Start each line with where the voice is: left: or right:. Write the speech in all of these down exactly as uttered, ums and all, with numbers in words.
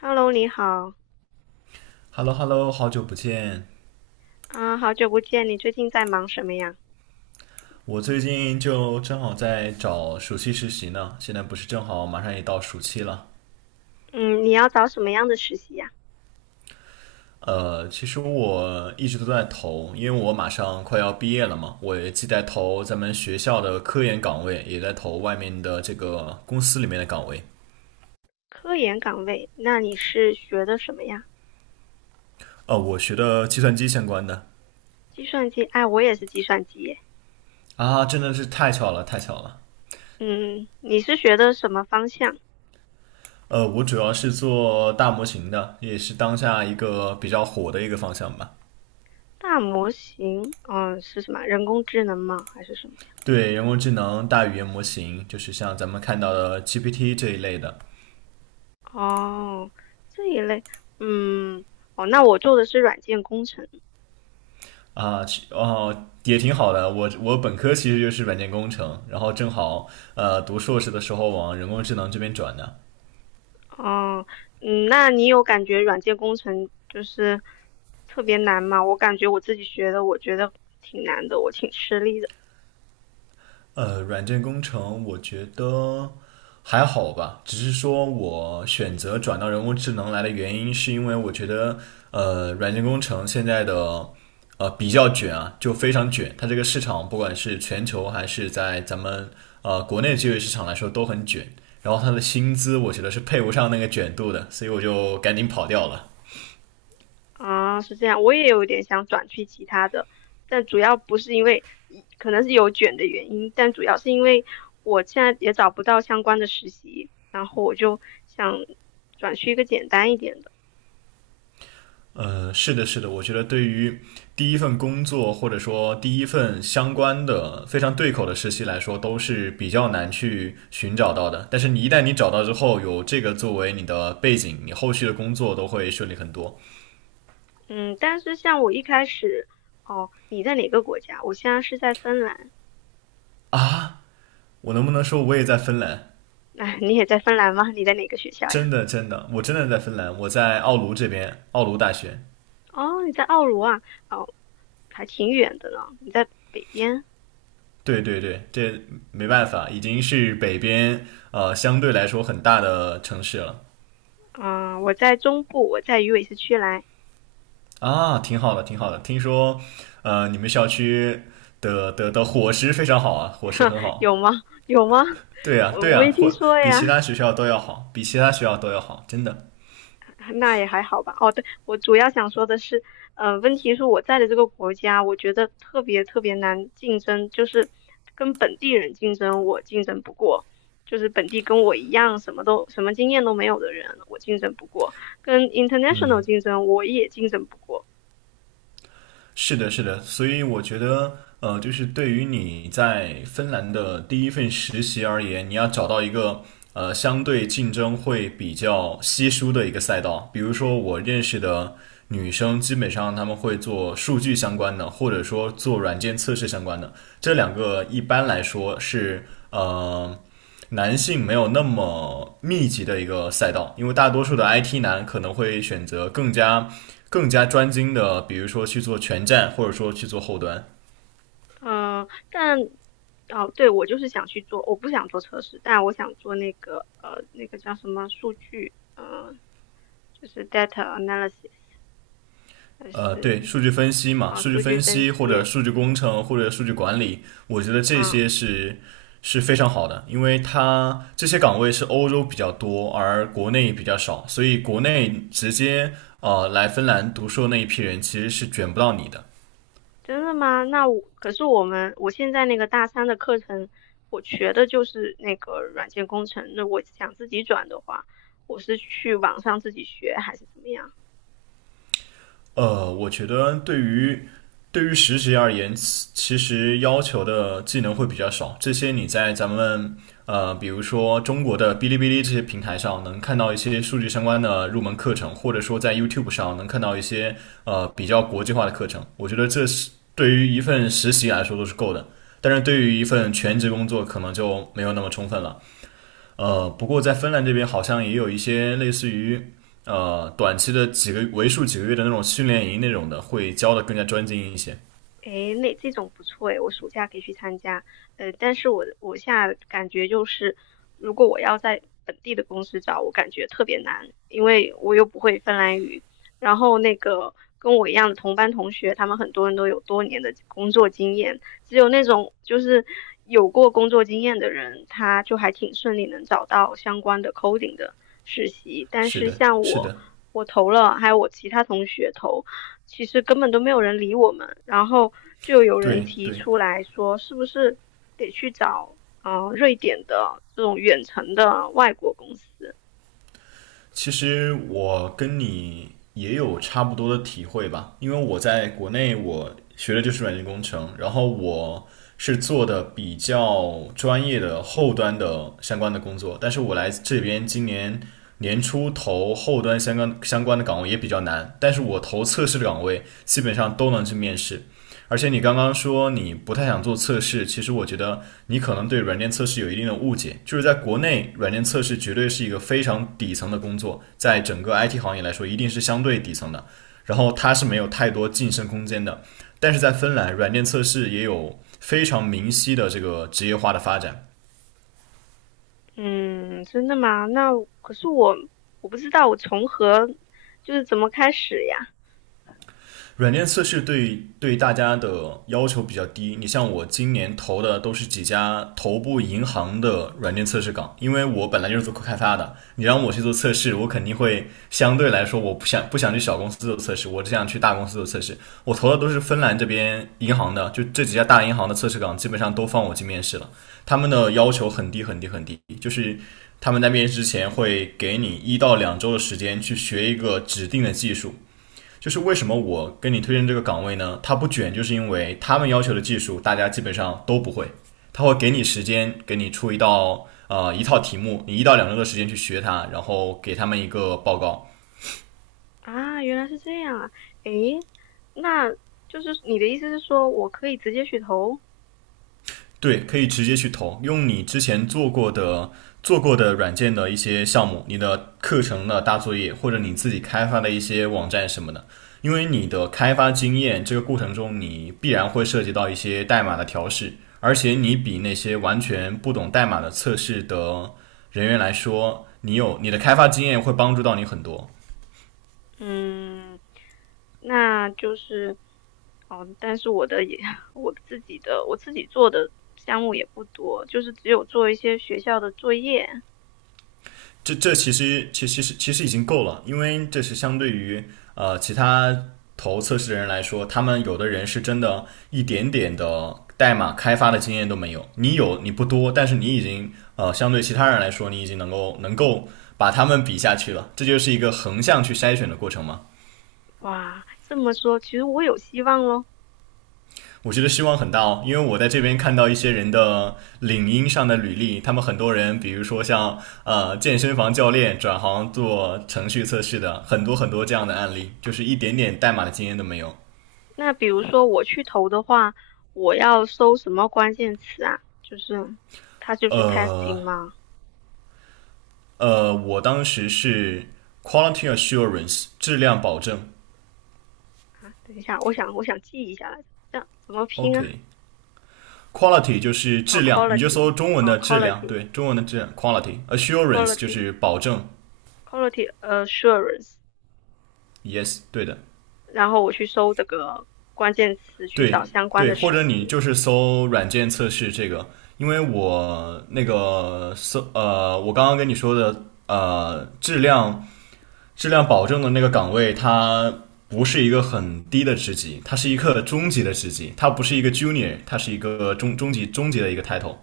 left: Hello，你好。
right: Hello Hello，好久不见！
left: 啊，好久不见，你最近在忙什么呀？
right: 我最近就正好在找暑期实习呢，现在不是正好马上也到暑期了。
left: 嗯，你要找什么样的实习呀？
right: 呃，其实我一直都在投，因为我马上快要毕业了嘛，我也既在投咱们学校的科研岗位，也在投外面的这个公司里面的岗位。
left: 科研岗位，那你是学的什么呀？
right: 呃，我学的计算机相关的。
left: 计算机，哎，我也是计算机耶。
right: 啊，真的是太巧了，太巧了。
left: 嗯，你是学的什么方向？
right: 呃，我主要是做大模型的，也是当下一个比较火的一个方向吧。
left: 大模型，嗯，是什么？人工智能吗？还是什么
right: 对人工智能、大语言模型，就是像咱们看到的 G P T 这一类的。
left: 呀？哦，这一类，嗯，哦，那我做的是软件工程。
right: 啊，其哦，也挺好的。我我本科其实就是软件工程，然后正好呃读硕士的时候往人工智能这边转的。
left: 哦，嗯，那你有感觉软件工程就是特别难吗？我感觉我自己学的，我觉得挺难的，我挺吃力的。
right: 呃，软件工程我觉得还好吧，只是说我选择转到人工智能来的原因，是因为我觉得呃，软件工程现在的呃比较卷啊，就非常卷，它这个市场不管是全球还是在咱们呃国内就业市场来说都很卷，然后它的薪资我觉得是配不上那个卷度的，所以我就赶紧跑掉了。
left: 啊，是这样，我也有点想转去其他的，但主要不是因为，一可能是有卷的原因，但主要是因为我现在也找不到相关的实习，然后我就想转去一个简单一点的。
right: 呃，是的，是的，我觉得对于第一份工作或者说第一份相关的非常对口的实习来说，都是比较难去寻找到的。但是你一旦你找到之后，有这个作为你的背景，你后续的工作都会顺利很多。
left: 嗯，但是像我一开始，哦，你在哪个国家？我现在是在芬兰。
right: 我能不能说我也在芬兰？
left: 哎，你也在芬兰吗？你在哪个学校呀？
right: 真的，真的，我真的在芬兰，我在奥卢这边，奥卢大学。
left: 哦，你在奥卢啊？哦，还挺远的呢。你在北边？
right: 对对对，这没办法，已经是北边呃相对来说很大的城市了。
left: 嗯，我在中部，我在鱼尾市区来。
right: 啊，挺好的，挺好的。听说，呃，你们校区的的的伙食非常好啊，伙 食
left: 呵
right: 很
left: 有
right: 好。
left: 吗？有吗？
right: 对呀，
left: 我
right: 对
left: 我没
right: 呀，
left: 听
right: 或
left: 说
right: 比
left: 呀。
right: 其他学校都要好，比其他学校都要好，真的。
left: 那也还好吧。哦，对，我主要想说的是，呃，问题是我在的这个国家，我觉得特别特别难竞争，就是跟本地人竞争，我竞争不过。就是本地跟我一样什么都什么经验都没有的人，我竞争不过；跟 international 竞争，我也竞争不过。
right: 是的，是的，所以我觉得，呃，就是对于你在芬兰的第一份实习而言，你要找到一个呃相对竞争会比较稀疏的一个赛道。比如说，我认识的女生，基本上她们会做数据相关的，或者说做软件测试相关的。这两个一般来说是呃男性没有那么密集的一个赛道，因为大多数的 I T 男可能会选择更加更加专精的，比如说去做全站，或者说去做后端。
left: 嗯，但哦，对，我就是想去做，我不想做测试，但我想做那个呃，那个叫什么数据，呃，就是 data analysis,还
right: 呃，对，
left: 是
right: 数据分析嘛，
left: 啊、
right: 数据
left: 数据
right: 分
left: 分
right: 析
left: 析。
right: 或者数据工程或者数据管理，我觉得这些
left: 嗯，
right: 是是非常好的，因为它这些岗位是欧洲比较多，而国内比较少，所以国内直接呃来芬兰读硕那一批人其实是卷不到你的。
left: 真的吗？那我可是我们我现在那个大三的课程，我学的就是那个软件工程。那我想自己转的话，我是去网上自己学还是怎么样？
right: 呃，我觉得对于对于实习而言，其其实要求的技能会比较少。这些你在咱们呃，比如说中国的哔哩哔哩这些平台上能看到一些数据相关的入门课程，或者说在 YouTube 上能看到一些呃比较国际化的课程。我觉得这是对于一份实习来说都是够的，但是对于一份全职工作可能就没有那么充分了。呃，不过在芬兰这边好像也有一些类似于呃短期的几个为数几个月的那种训练营那种的，会教的更加专精一些。
left: 诶，那这种不错诶，我暑假可以去参加。呃，但是我我现在感觉就是，如果我要在本地的公司找，我感觉特别难，因为我又不会芬兰语。然后那个跟我一样的同班同学，他们很多人都有多年的工作经验，只有那种就是有过工作经验的人，他就还挺顺利能找到相关的 coding 的实习。但
right: 是
left: 是
right: 的，
left: 像
right: 是
left: 我，
right: 的，
left: 我投了，还有我其他同学投。其实根本都没有人理我们，然后就有人
right: 对
left: 提
right: 对。
left: 出来说，是不是得去找呃瑞典的这种远程的外国公司？
right: 其实我跟你也有差不多的体会吧，因为我在国内我学的就是软件工程，然后我是做的比较专业的后端的相关的工作，但是我来这边今年年初投后端相关相关的岗位也比较难，但是我投测试的岗位基本上都能去面试，而且你刚刚说你不太想做测试，其实我觉得你可能对软件测试有一定的误解，就是在国内，软件测试绝对是一个非常底层的工作，在整个 I T 行业来说，一定是相对底层的，然后它是没有太多晋升空间的。但是在芬兰，软件测试也有非常明晰的这个职业化的发展。
left: 嗯，真的吗？那可是我我不知道我从何就是怎么开始呀？
right: 软件测试对对大家的要求比较低。你像我今年投的都是几家头部银行的软件测试岗，因为我本来就是做开发的，你让我去做测试，我肯定会相对来说我不想不想去小公司做测试，我只想去大公司做测试。我投的都是芬兰这边银行的，就这几家大银行的测试岗基本上都放我去面试了，他们的要求很低很低很低，就是。他们在面试之前会给你一到两周的时间去学一个指定的技术，就是为什么我跟你推荐这个岗位呢？它不卷，就是因为他们要求的技术大家基本上都不会，他会给你时间，给你出一道呃一套题目，你一到两周的时间去学它，然后给他们一个报告。
left: 啊，原来是这样啊。诶，那就是你的意思是说我可以直接去投？
right: 对，可以直接去投，用你之前做过的做过的软件的一些项目，你的课程的大作业，或者你自己开发的一些网站什么的。因为你的开发经验，这个过程中你必然会涉及到一些代码的调试，而且你比那些完全不懂代码的测试的人员来说，你有你的开发经验会帮助到你很多。
left: 嗯，那就是，哦，但是我的也，我自己的，我自己做的项目也不多，就是只有做一些学校的作业。
right: 这这其实其其实其实已经够了，因为这是相对于呃其他投测试的人来说，他们有的人是真的一点点的代码开发的经验都没有，你有你不多，但是你已经呃相对其他人来说，你已经能够能够把他们比下去了，这就是一个横向去筛选的过程嘛。
left: 哇，这么说，其实我有希望咯。
right: 我觉得希望很大哦，因为我在这边看到一些人的领英上的履历，他们很多人，比如说像呃健身房教练转行做程序测试的，很多很多这样的案例，就是一点点代码的经验都没有。
left: 那比如说我去投的话，我要搜什么关键词啊？就是它就是
right: 呃
left: testing 吗？
right: 呃，我当时是 quality assurance 质量保证
left: 啊，等一下，我想我想记一下来着，这样怎么拼啊？
right: ，OK。Quality 就是
left: 哦
right: 质量，你就
left: ，quality,
right: 搜中文
left: 哦
right: 的质量，对，中文的质量 quality。Assurance 就
left: ，quality，quality，quality
right: 是保证
left: assurance。
right: ，yes,对的。
left: 然后我去搜这个关键词，去找
right: 对
left: 相关
right: 对，
left: 的
right: 或
left: 实
right: 者你
left: 习。
right: 就是搜软件测试这个，因为我那个搜呃，我刚刚跟你说的呃，质量质量保证的那个岗位，它不是一个很低的职级，它是一个中级的职级，它不是一个 junior,它是一个中中级中级的一个 title。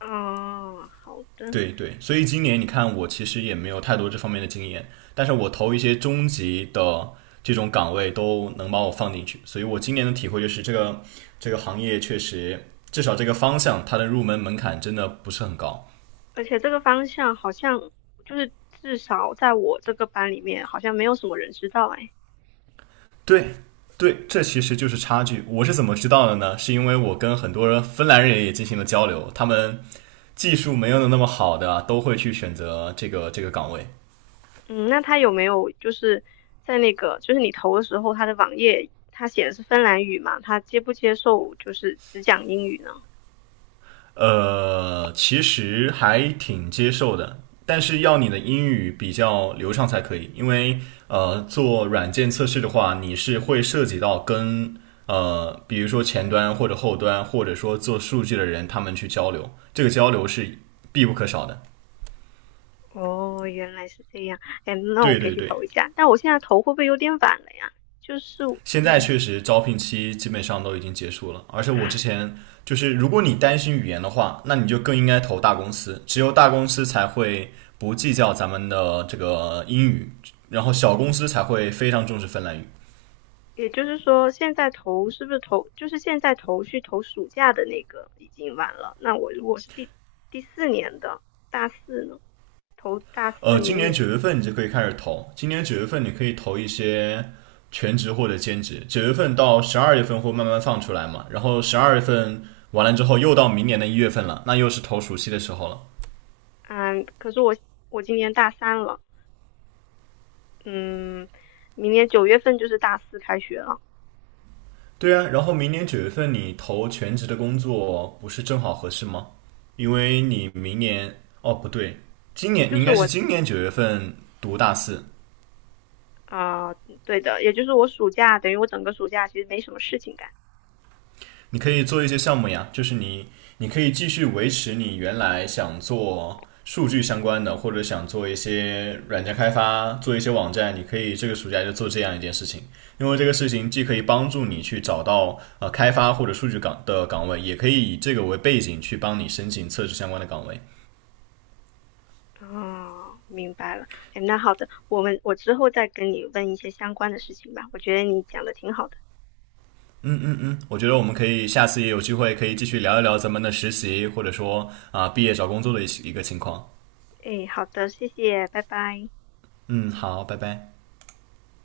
left: 哦，好的。
right: 对对，所以今年你看，我其实也没有太多这方面的经验，但是我投一些中级的这种岗位都能把我放进去，所以我今年的体会就是这个这个行业确实，至少这个方向它的入门门槛真的不是很高。
left: 而且这个方向好像就是至少在我这个班里面，好像没有什么人知道哎。
right: 对对，这其实就是差距。我是怎么知道的呢？是因为我跟很多人芬兰人也进行了交流，他们技术没有那么好的都会去选择这个这个岗位。
left: 嗯，那他有没有就是在那个就是你投的时候，他的网页他写的是芬兰语嘛？他接不接受就是只讲英语呢？
right: 呃，其实还挺接受的，但是要你的英语比较流畅才可以，因为呃，做软件测试的话，你是会涉及到跟呃，比如说前端或者后端，或者说做数据的人他们去交流，这个交流是必不可少的。
left: 哦，原来是这样。哎，那我
right: 对
left: 可以
right: 对
left: 去
right: 对，
left: 投一下。但我现在投会不会有点晚了呀？就是，
right: 现在
left: 嗯，
right: 确实招聘期基本上都已经结束了，而且 我之
left: 啊。
right: 前就是，如果你担心语言的话，那你就更应该投大公司，只有大公司才会不计较咱们的这个英语，然后小公司才会非常重视芬兰语。
left: 也就是说，现在投是不是投，就是现在投去投暑假的那个已经晚了。那我如果是第第四年的大四呢，投大四
right: 呃，今
left: 明
right: 年
left: 年，
right: 九月份你就可以开始投，今年九月份你可以投一些全职或者兼职，九月份到十二月份会慢慢放出来嘛，然后十二月份完了之后又到明年的一月份了，那又是投暑期的时候了。
left: 嗯，可是我我今年大三了，嗯，明年九月份就是大四开学了，
right: 对啊，然后明年九月份你投全职的工作不是正好合适吗？因为你明年哦不对，今年
left: 就
right: 你应
left: 是
right: 该是
left: 我
right: 今年九月份读大四，
left: 啊、呃对的，也就是我暑假等于我整个暑假其实没什么事情干。
right: 你可以做一些项目呀，就是你你可以继续维持你原来想做数据相关的，或者想做一些软件开发，做一些网站，你可以这个暑假就做这样一件事情，因为这个事情既可以帮助你去找到呃开发或者数据岗的岗位，也可以以这个为背景去帮你申请测试相关的岗位。
left: 哦，明白了。哎，那好的，我们我之后再跟你问一些相关的事情吧。我觉得你讲的挺好的。
right: 我觉得我们可以下次也有机会可以继续聊一聊咱们的实习，或者说啊、呃毕业找工作的一一个情况。
left: 诶，好的，谢谢，拜拜。
right: 嗯，好，拜拜。